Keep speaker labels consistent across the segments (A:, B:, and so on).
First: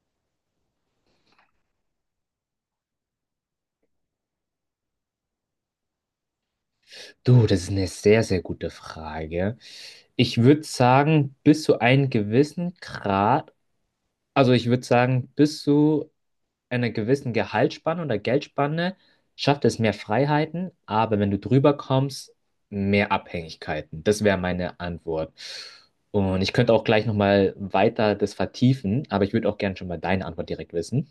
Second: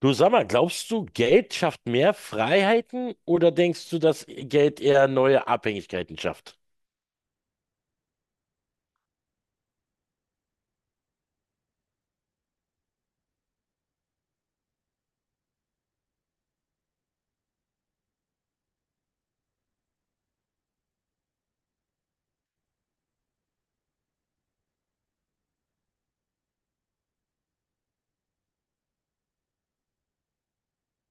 A: Du, sag mal, glaubst du, Geld schafft mehr Freiheiten oder denkst du, dass Geld eher neue Abhängigkeiten schafft?
B: Du, das ist eine sehr, sehr gute Frage. Ich würde sagen, bis zu einem gewissen Grad, also ich würde sagen, bis zu einer gewissen Gehaltsspanne oder Geldspanne schafft es mehr Freiheiten, aber wenn du drüber kommst, mehr Abhängigkeiten. Das wäre meine Antwort. Und ich könnte auch gleich nochmal weiter das vertiefen, aber ich würde auch gerne schon mal deine Antwort direkt wissen.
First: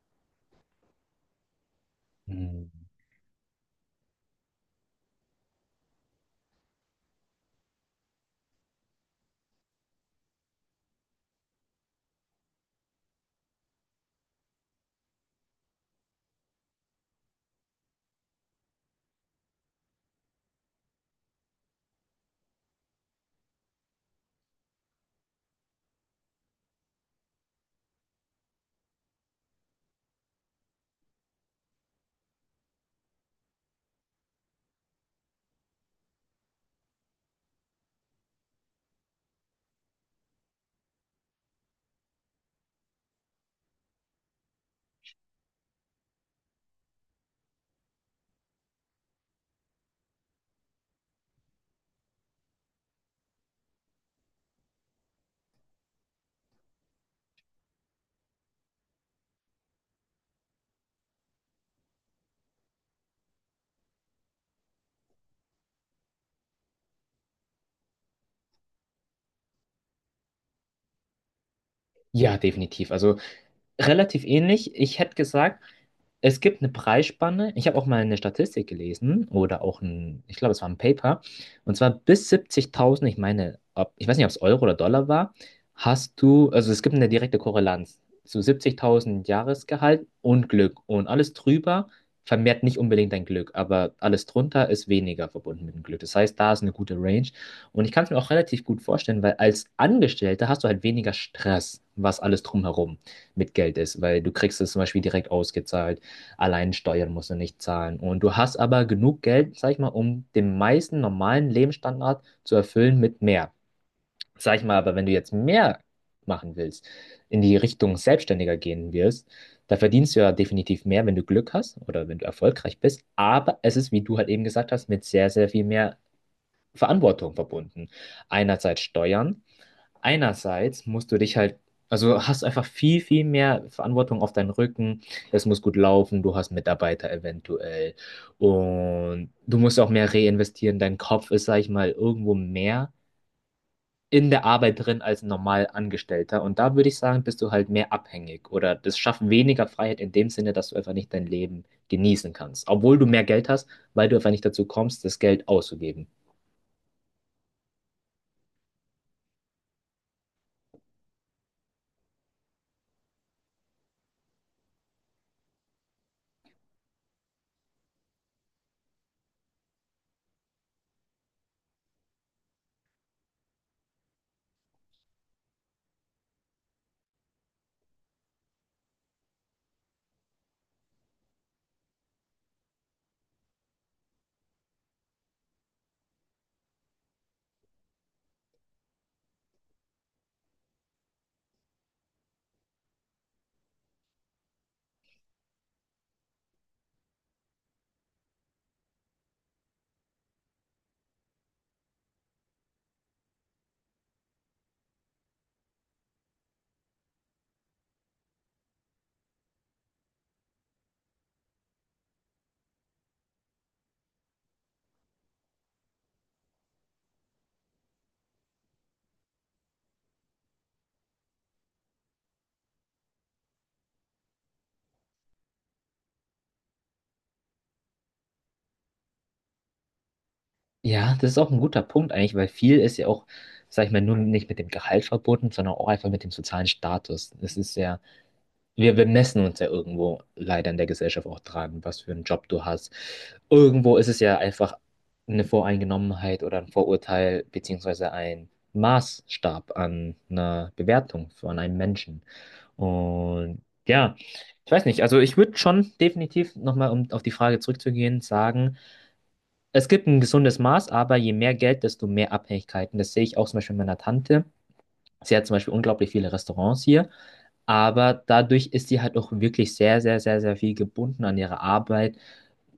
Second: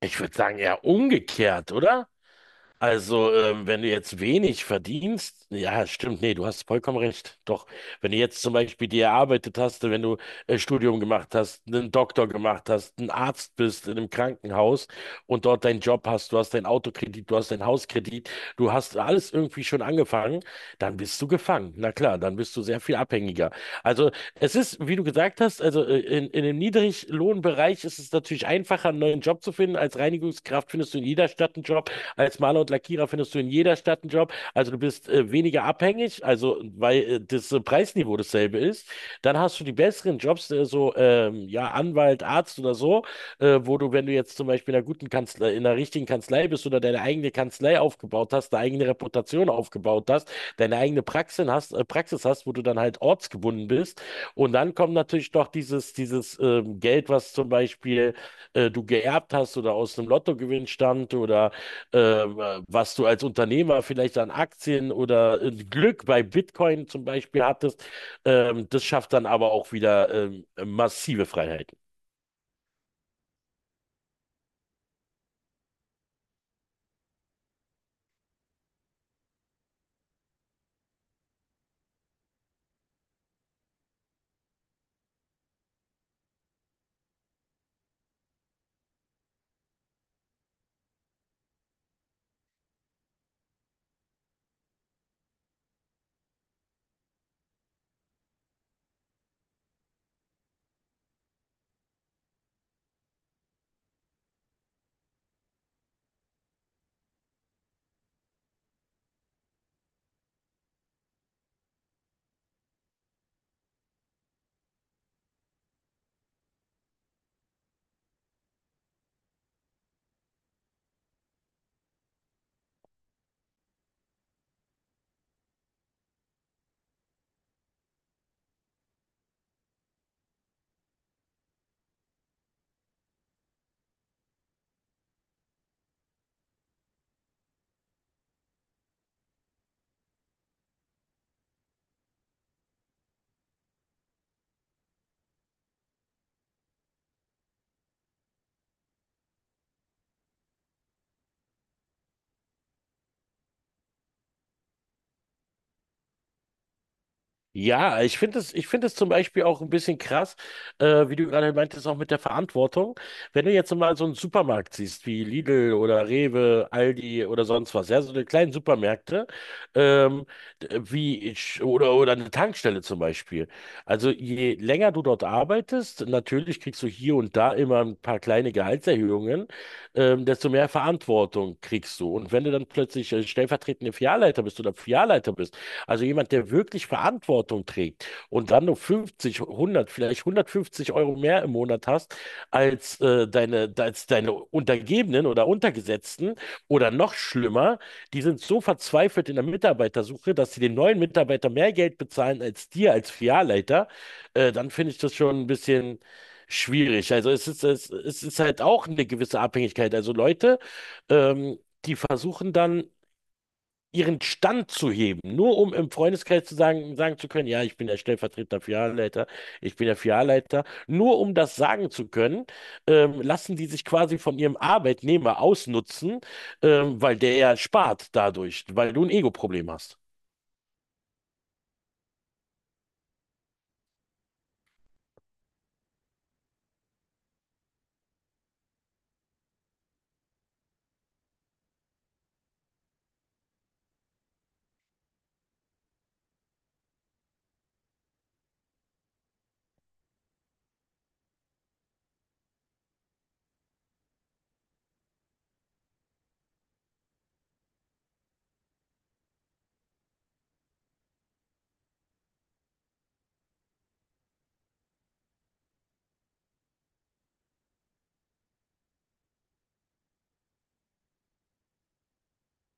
A: Ich würde sagen, eher umgekehrt, oder?
B: Hm.
A: Also, wenn du jetzt wenig verdienst, ja, stimmt, nee, du hast vollkommen recht. Doch, wenn du jetzt zum Beispiel dir erarbeitet hast, wenn du Studium gemacht hast, einen Doktor gemacht hast, ein Arzt bist in einem Krankenhaus und dort deinen Job hast, du hast deinen Autokredit, du hast deinen Hauskredit, du hast alles irgendwie schon angefangen, dann bist du gefangen. Na klar, dann bist du sehr viel abhängiger. Also es ist, wie du gesagt hast, also in dem Niedriglohnbereich ist es natürlich einfacher, einen neuen Job zu finden. Als Reinigungskraft findest du in jeder Stadt einen Job, als Maler und Lackierer findest du in jeder Stadt einen Job. Also du bist weniger abhängig, nicht, also weil das Preisniveau dasselbe ist, dann hast du die besseren Jobs, ja, Anwalt, Arzt oder so, wo du, wenn du jetzt zum Beispiel in einer guten Kanzlei, in einer richtigen Kanzlei bist oder deine eigene Kanzlei aufgebaut hast, deine eigene Reputation aufgebaut hast, deine eigene Praxis hast, wo du dann halt ortsgebunden bist. Und dann kommt natürlich noch dieses Geld, was zum Beispiel du geerbt hast oder aus einem Lottogewinn stammt oder was du als Unternehmer vielleicht an Aktien oder Glück bei Bitcoin zum Beispiel hattest, das schafft dann aber auch wieder massive Freiheiten.
B: Ja, definitiv. Also relativ ähnlich. Ich hätte gesagt, es gibt eine Preisspanne. Ich habe auch mal eine Statistik gelesen oder auch ein, ich glaube, es war ein Paper. Und zwar bis 70.000, ich meine, ob, ich weiß nicht, ob es Euro oder Dollar war, hast du, also es gibt eine direkte Korrelanz zu 70.000 Jahresgehalt und Glück. Und alles drüber vermehrt nicht unbedingt dein Glück, aber alles drunter ist weniger verbunden mit dem Glück. Das heißt, da ist eine gute Range. Und ich kann es mir auch relativ gut vorstellen, weil als Angestellter hast du halt weniger Stress, was alles drumherum mit Geld ist, weil du kriegst es zum Beispiel direkt ausgezahlt, allein Steuern musst du nicht zahlen. Und du hast aber genug Geld, sag ich mal, um den meisten normalen Lebensstandard zu erfüllen mit mehr. Sag ich mal, aber wenn du jetzt mehr machen willst, in die Richtung Selbstständiger gehen wirst, da verdienst du ja definitiv mehr, wenn du Glück hast oder wenn du erfolgreich bist. Aber es ist, wie du halt eben gesagt hast, mit sehr, sehr viel mehr Verantwortung verbunden. Einerseits Steuern, einerseits musst du dich halt, also hast einfach viel, viel mehr Verantwortung auf deinen Rücken. Es muss gut laufen, du hast Mitarbeiter eventuell. Und du musst auch mehr reinvestieren. Dein Kopf ist, sag ich mal, irgendwo mehr in der Arbeit drin als ein normal Angestellter. Und da würde ich sagen, bist du halt mehr abhängig oder das schafft weniger Freiheit in dem Sinne, dass du einfach nicht dein Leben genießen kannst. Obwohl du mehr Geld hast, weil du einfach nicht dazu kommst, das Geld auszugeben.
A: Ja, ich finde es zum Beispiel auch ein bisschen krass, wie du gerade meintest, auch mit der Verantwortung. Wenn du jetzt mal so einen Supermarkt siehst, wie Lidl oder Rewe, Aldi oder sonst was, ja, so eine kleinen Supermärkte, ähm, wie ich, oder eine Tankstelle zum Beispiel. Also je länger du dort arbeitest, natürlich kriegst du hier und da immer ein paar kleine Gehaltserhöhungen, desto mehr Verantwortung kriegst du. Und wenn du dann plötzlich stellvertretende Filialleiter bist oder Filialleiter bist, also jemand, der wirklich Verantwortung trägt und dann nur 50, 100, vielleicht 150 € mehr im Monat hast als als deine Untergebenen oder Untergesetzten oder noch schlimmer, die sind so verzweifelt in der Mitarbeitersuche, dass sie den neuen Mitarbeiter mehr Geld bezahlen als dir als Filialleiter, dann finde ich das schon ein bisschen schwierig. Also es ist halt auch eine gewisse Abhängigkeit. Also Leute, ähm, die versuchen dann ihren Stand zu heben, nur um im Freundeskreis sagen zu können, ja, ich bin der stellvertretende Filialleiter, ich bin der Filialleiter, nur um das sagen zu können, lassen die sich quasi von ihrem Arbeitnehmer ausnutzen, weil der ja spart dadurch, weil du ein Ego-Problem hast.
B: Ja, das ist auch ein guter Punkt eigentlich, weil viel ist ja auch, sag ich mal, nur nicht mit dem Gehalt verbunden, sondern auch einfach mit dem sozialen Status. Es ist ja, wir bemessen uns ja irgendwo leider in der Gesellschaft auch dran, was für einen Job du hast. Irgendwo ist es ja einfach eine Voreingenommenheit oder ein Vorurteil, beziehungsweise ein Maßstab an einer Bewertung von einem Menschen. Und ja, ich weiß nicht, also ich würde schon definitiv nochmal, um auf die Frage zurückzugehen, sagen, es gibt ein gesundes Maß, aber je mehr Geld, desto mehr Abhängigkeiten. Das sehe ich auch zum Beispiel bei meiner Tante. Sie hat zum Beispiel unglaublich viele Restaurants hier, aber dadurch ist sie halt auch wirklich sehr, sehr, sehr, sehr viel gebunden an ihre Arbeit,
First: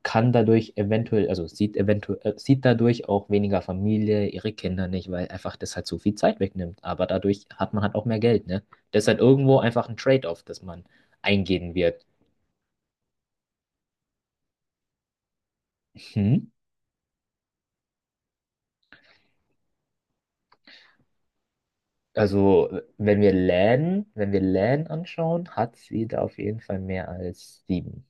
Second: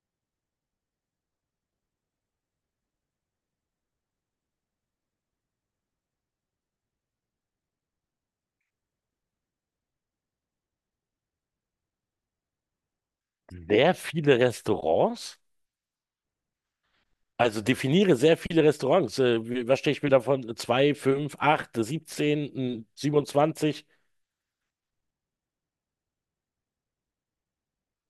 B: kann dadurch eventuell, also sieht eventuell, sieht dadurch auch weniger Familie, ihre Kinder nicht, weil einfach das halt so viel Zeit wegnimmt. Aber dadurch hat man halt auch mehr Geld, ne? Das ist halt irgendwo einfach ein Trade-off, das man eingehen wird.
A: Sehr viele Restaurants,
B: Hm?
A: also definiere sehr viele Restaurants. Wie- was stehe ich mir davon? 2, 5, 8,
B: Also,
A: 17, 27.
B: wenn wir LAN anschauen, hat sie da auf jeden Fall mehr als sieben.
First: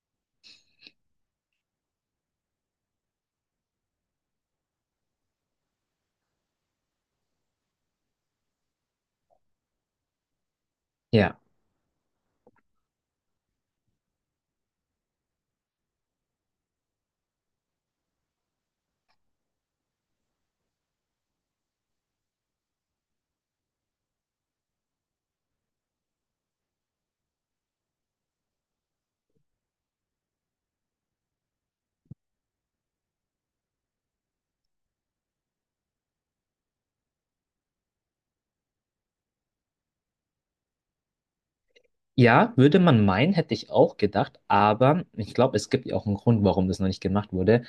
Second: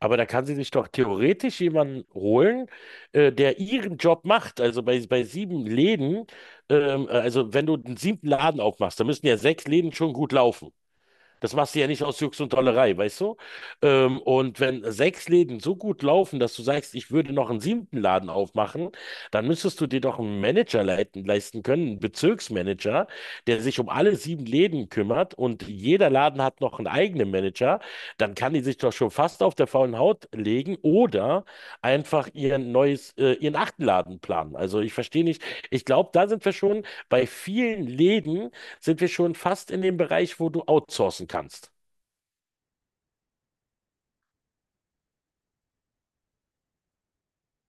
A: Aber da kann sie sich doch theoretisch jemanden holen, der ihren Job macht. Also bei sieben Läden, also wenn du einen siebten Laden aufmachst, dann müssen ja sechs Läden schon gut laufen.
B: Ja.
A: Das machst du ja nicht aus Jux und Dollerei, weißt du? Und wenn sechs Läden so gut laufen, dass du sagst, ich würde noch einen siebten Laden aufmachen, dann müsstest du dir doch einen Manager leisten können, einen Bezirksmanager, der sich um alle sieben Läden kümmert und jeder Laden hat noch einen eigenen Manager. Dann kann die sich doch schon fast auf der faulen Haut legen oder einfach ihren achten Laden planen. Also ich verstehe nicht. Ich glaube, da sind wir schon bei vielen Läden sind wir schon fast in dem Bereich, wo du outsourcen kannst.
B: Ja, würde man meinen, hätte ich auch gedacht, aber ich glaube, es gibt ja auch einen Grund, warum das noch nicht gemacht wurde.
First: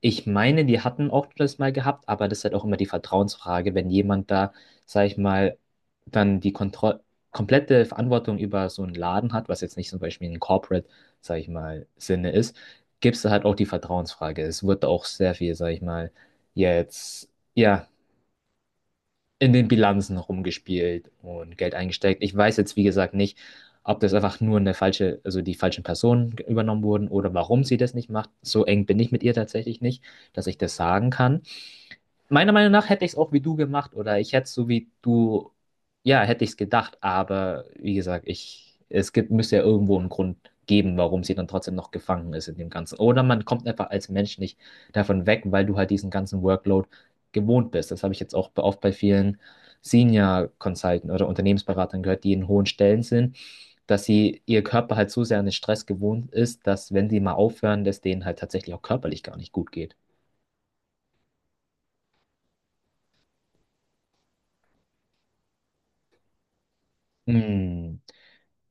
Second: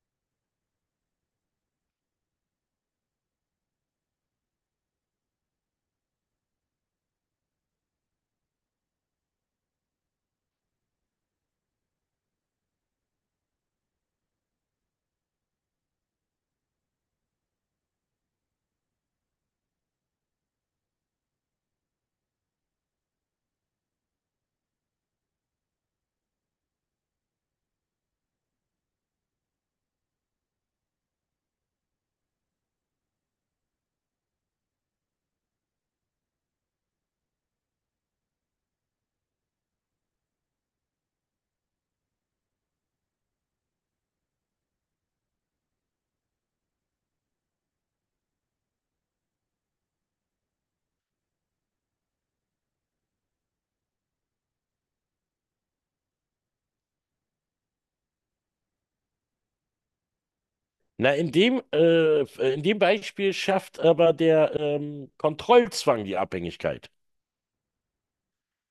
B: Ich meine, die hatten auch das mal gehabt, aber das ist halt auch immer die Vertrauensfrage, wenn jemand da, sag ich mal, dann die Kontroll komplette Verantwortung über so einen Laden hat, was jetzt nicht zum Beispiel ein Corporate, sag ich mal, Sinne ist, gibt es da halt auch die Vertrauensfrage. Es wird auch sehr viel, sag ich mal, jetzt, ja, in den Bilanzen rumgespielt und Geld eingesteckt. Ich weiß jetzt, wie gesagt, nicht, ob das einfach nur eine falsche, also die falschen Personen übernommen wurden oder warum sie das nicht macht. So eng bin ich mit ihr tatsächlich nicht, dass ich das sagen kann. Meiner Meinung nach hätte ich es auch wie du gemacht oder ich hätte es so wie du, ja, hätte ich es gedacht, aber wie gesagt, es gibt, müsste ja irgendwo einen Grund geben, warum sie dann trotzdem noch gefangen ist in dem Ganzen. Oder man kommt einfach als Mensch nicht davon weg, weil du halt diesen ganzen Workload gewohnt bist. Das habe ich jetzt auch oft bei vielen Senior Consultants oder Unternehmensberatern gehört, die in hohen Stellen sind, dass sie ihr Körper halt so sehr an den Stress gewohnt ist, dass wenn sie mal aufhören, dass denen halt tatsächlich auch körperlich gar nicht gut geht.
A: Na, in dem Beispiel schafft aber der Kontrollzwang die Abhängigkeit.
B: Hm,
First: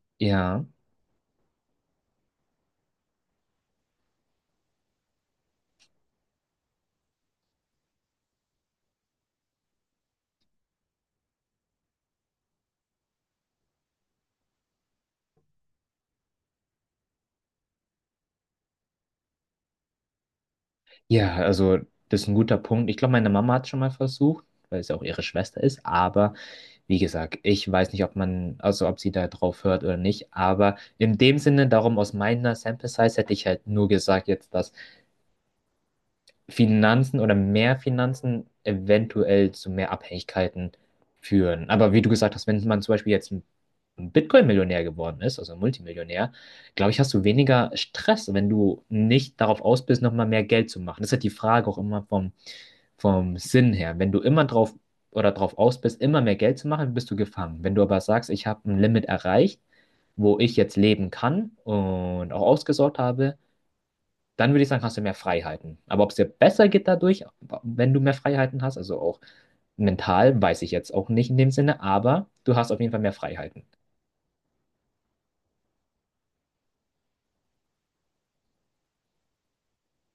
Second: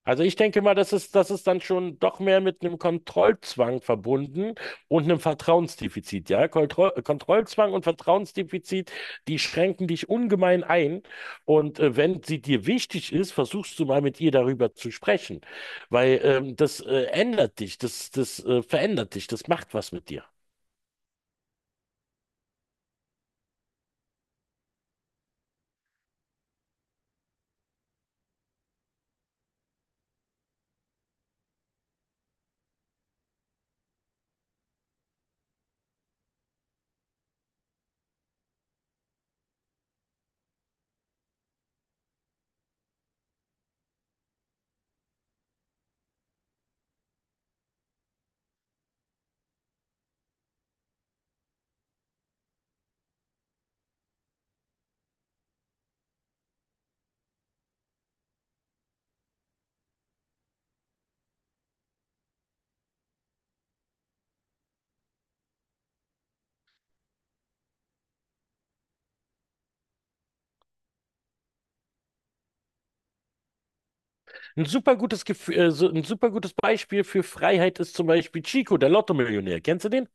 A: Also ich denke
B: ja.
A: mal, das ist dann schon doch mehr mit einem Kontrollzwang verbunden und einem Vertrauensdefizit. Ja? Kontrollzwang und Vertrauensdefizit, die schränken dich ungemein ein. Und wenn sie dir wichtig ist, versuchst du mal mit ihr darüber zu sprechen, weil das ändert dich, das verändert dich, das macht was mit dir.
B: Ja, also das ist ein guter Punkt. Ich glaube, meine Mama hat schon mal versucht, weil es ja auch ihre Schwester ist. Aber wie gesagt, ich weiß nicht, ob man, also ob sie da drauf hört oder nicht. Aber in dem Sinne, darum aus meiner Sample Size hätte ich halt nur gesagt, jetzt, dass Finanzen oder mehr Finanzen eventuell zu mehr Abhängigkeiten führen. Aber wie du gesagt hast, wenn man zum Beispiel jetzt ein Bitcoin-Millionär geworden ist, also ein Multimillionär, glaube ich, hast du weniger Stress, wenn du nicht darauf aus bist, nochmal mehr Geld zu machen. Das ist halt die Frage auch immer vom Sinn her. Wenn du immer drauf oder drauf aus bist, immer mehr Geld zu machen, bist du gefangen. Wenn du aber sagst, ich habe ein Limit erreicht, wo ich jetzt leben kann und auch ausgesorgt habe, dann würde ich sagen, hast du mehr Freiheiten. Aber ob es dir besser geht dadurch, wenn du mehr Freiheiten hast, also auch mental, weiß ich jetzt auch nicht in dem Sinne, aber du hast auf jeden Fall mehr Freiheiten.
A: Ein super gutes Gefühl, so ein super gutes Beispiel für Freiheit ist zum Beispiel Chico, der Lotto-Millionär. Kennst du den?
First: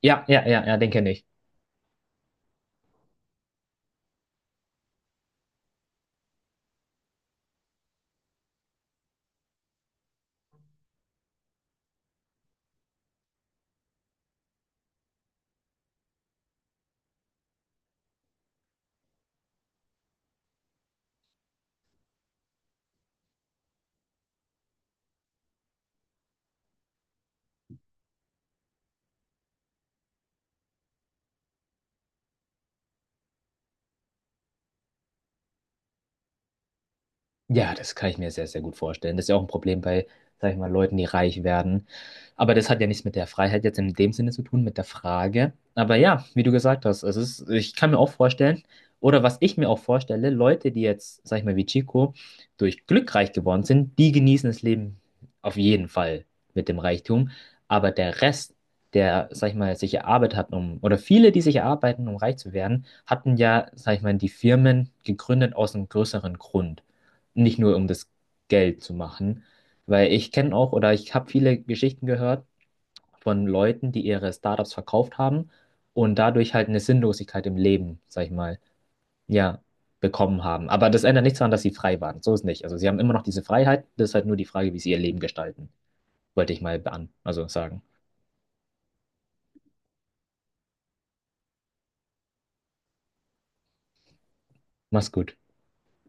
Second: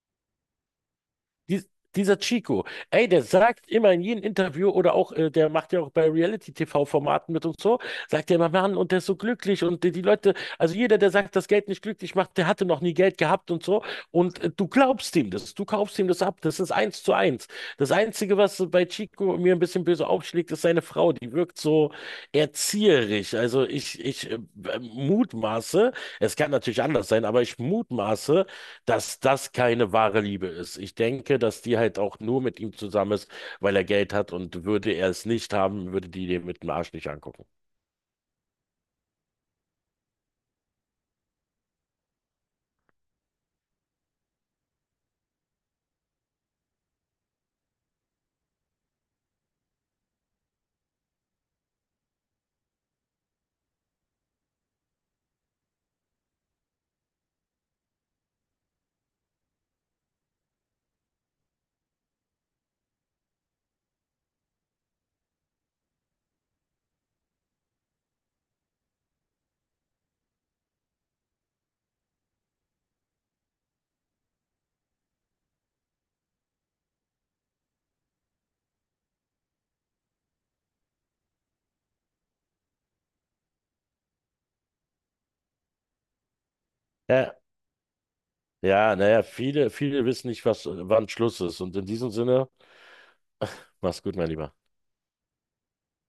B: Ja, ja, ja, ja, den kenne ich.
A: Dies, dieser Chico, ey, der sagt immer in jedem Interview oder auch, der macht ja auch bei Reality-TV-Formaten mit und so, sagt er immer, Mann, und der ist so glücklich und die Leute, also jeder, der sagt, dass Geld nicht glücklich macht, der hatte noch nie Geld gehabt und so. Und du glaubst ihm das, du kaufst ihm das ab, das ist eins zu eins. Das Einzige, was bei Chico mir ein bisschen böse aufschlägt, ist seine Frau, die wirkt so erzieherisch. Also ich mutmaße, es kann natürlich anders sein, aber ich mutmaße, dass das keine wahre Liebe ist. Ich denke, dass die halt auch nur mit ihm zusammen ist, weil er Geld hat und würde er es nicht haben, würde die den mit dem Arsch nicht angucken.
B: Ja, das kann ich mir sehr, sehr gut vorstellen. Das ist ja auch ein Problem bei, sag ich mal, Leuten, die reich werden. Aber das hat ja nichts mit der Freiheit jetzt in dem Sinne zu tun, mit der Frage. Aber ja, wie du gesagt hast, es ist, ich kann mir auch vorstellen, oder was ich mir auch vorstelle, Leute, die jetzt, sag ich mal, wie Chico, durch Glück reich geworden sind, die genießen das Leben auf jeden Fall mit dem Reichtum. Aber der Rest, der, sag ich mal, sich erarbeitet hat, um, oder viele, die sich erarbeiten, um reich zu werden, hatten ja, sag ich mal, die Firmen gegründet aus einem größeren Grund nicht nur um das Geld zu machen, weil ich kenne auch oder ich habe viele Geschichten gehört von Leuten, die ihre Startups verkauft haben und dadurch halt eine Sinnlosigkeit im Leben, sag ich mal, ja, bekommen haben. Aber das ändert nichts daran, dass sie frei waren. So ist nicht. Also sie haben immer noch diese Freiheit. Das ist halt nur die Frage, wie sie ihr Leben gestalten, wollte ich mal
A: Ja,
B: also sagen.
A: ja, naja, viele wissen nicht, was, wann Schluss ist. Und in diesem Sinne, mach's gut, mein Lieber.
B: Mach's gut.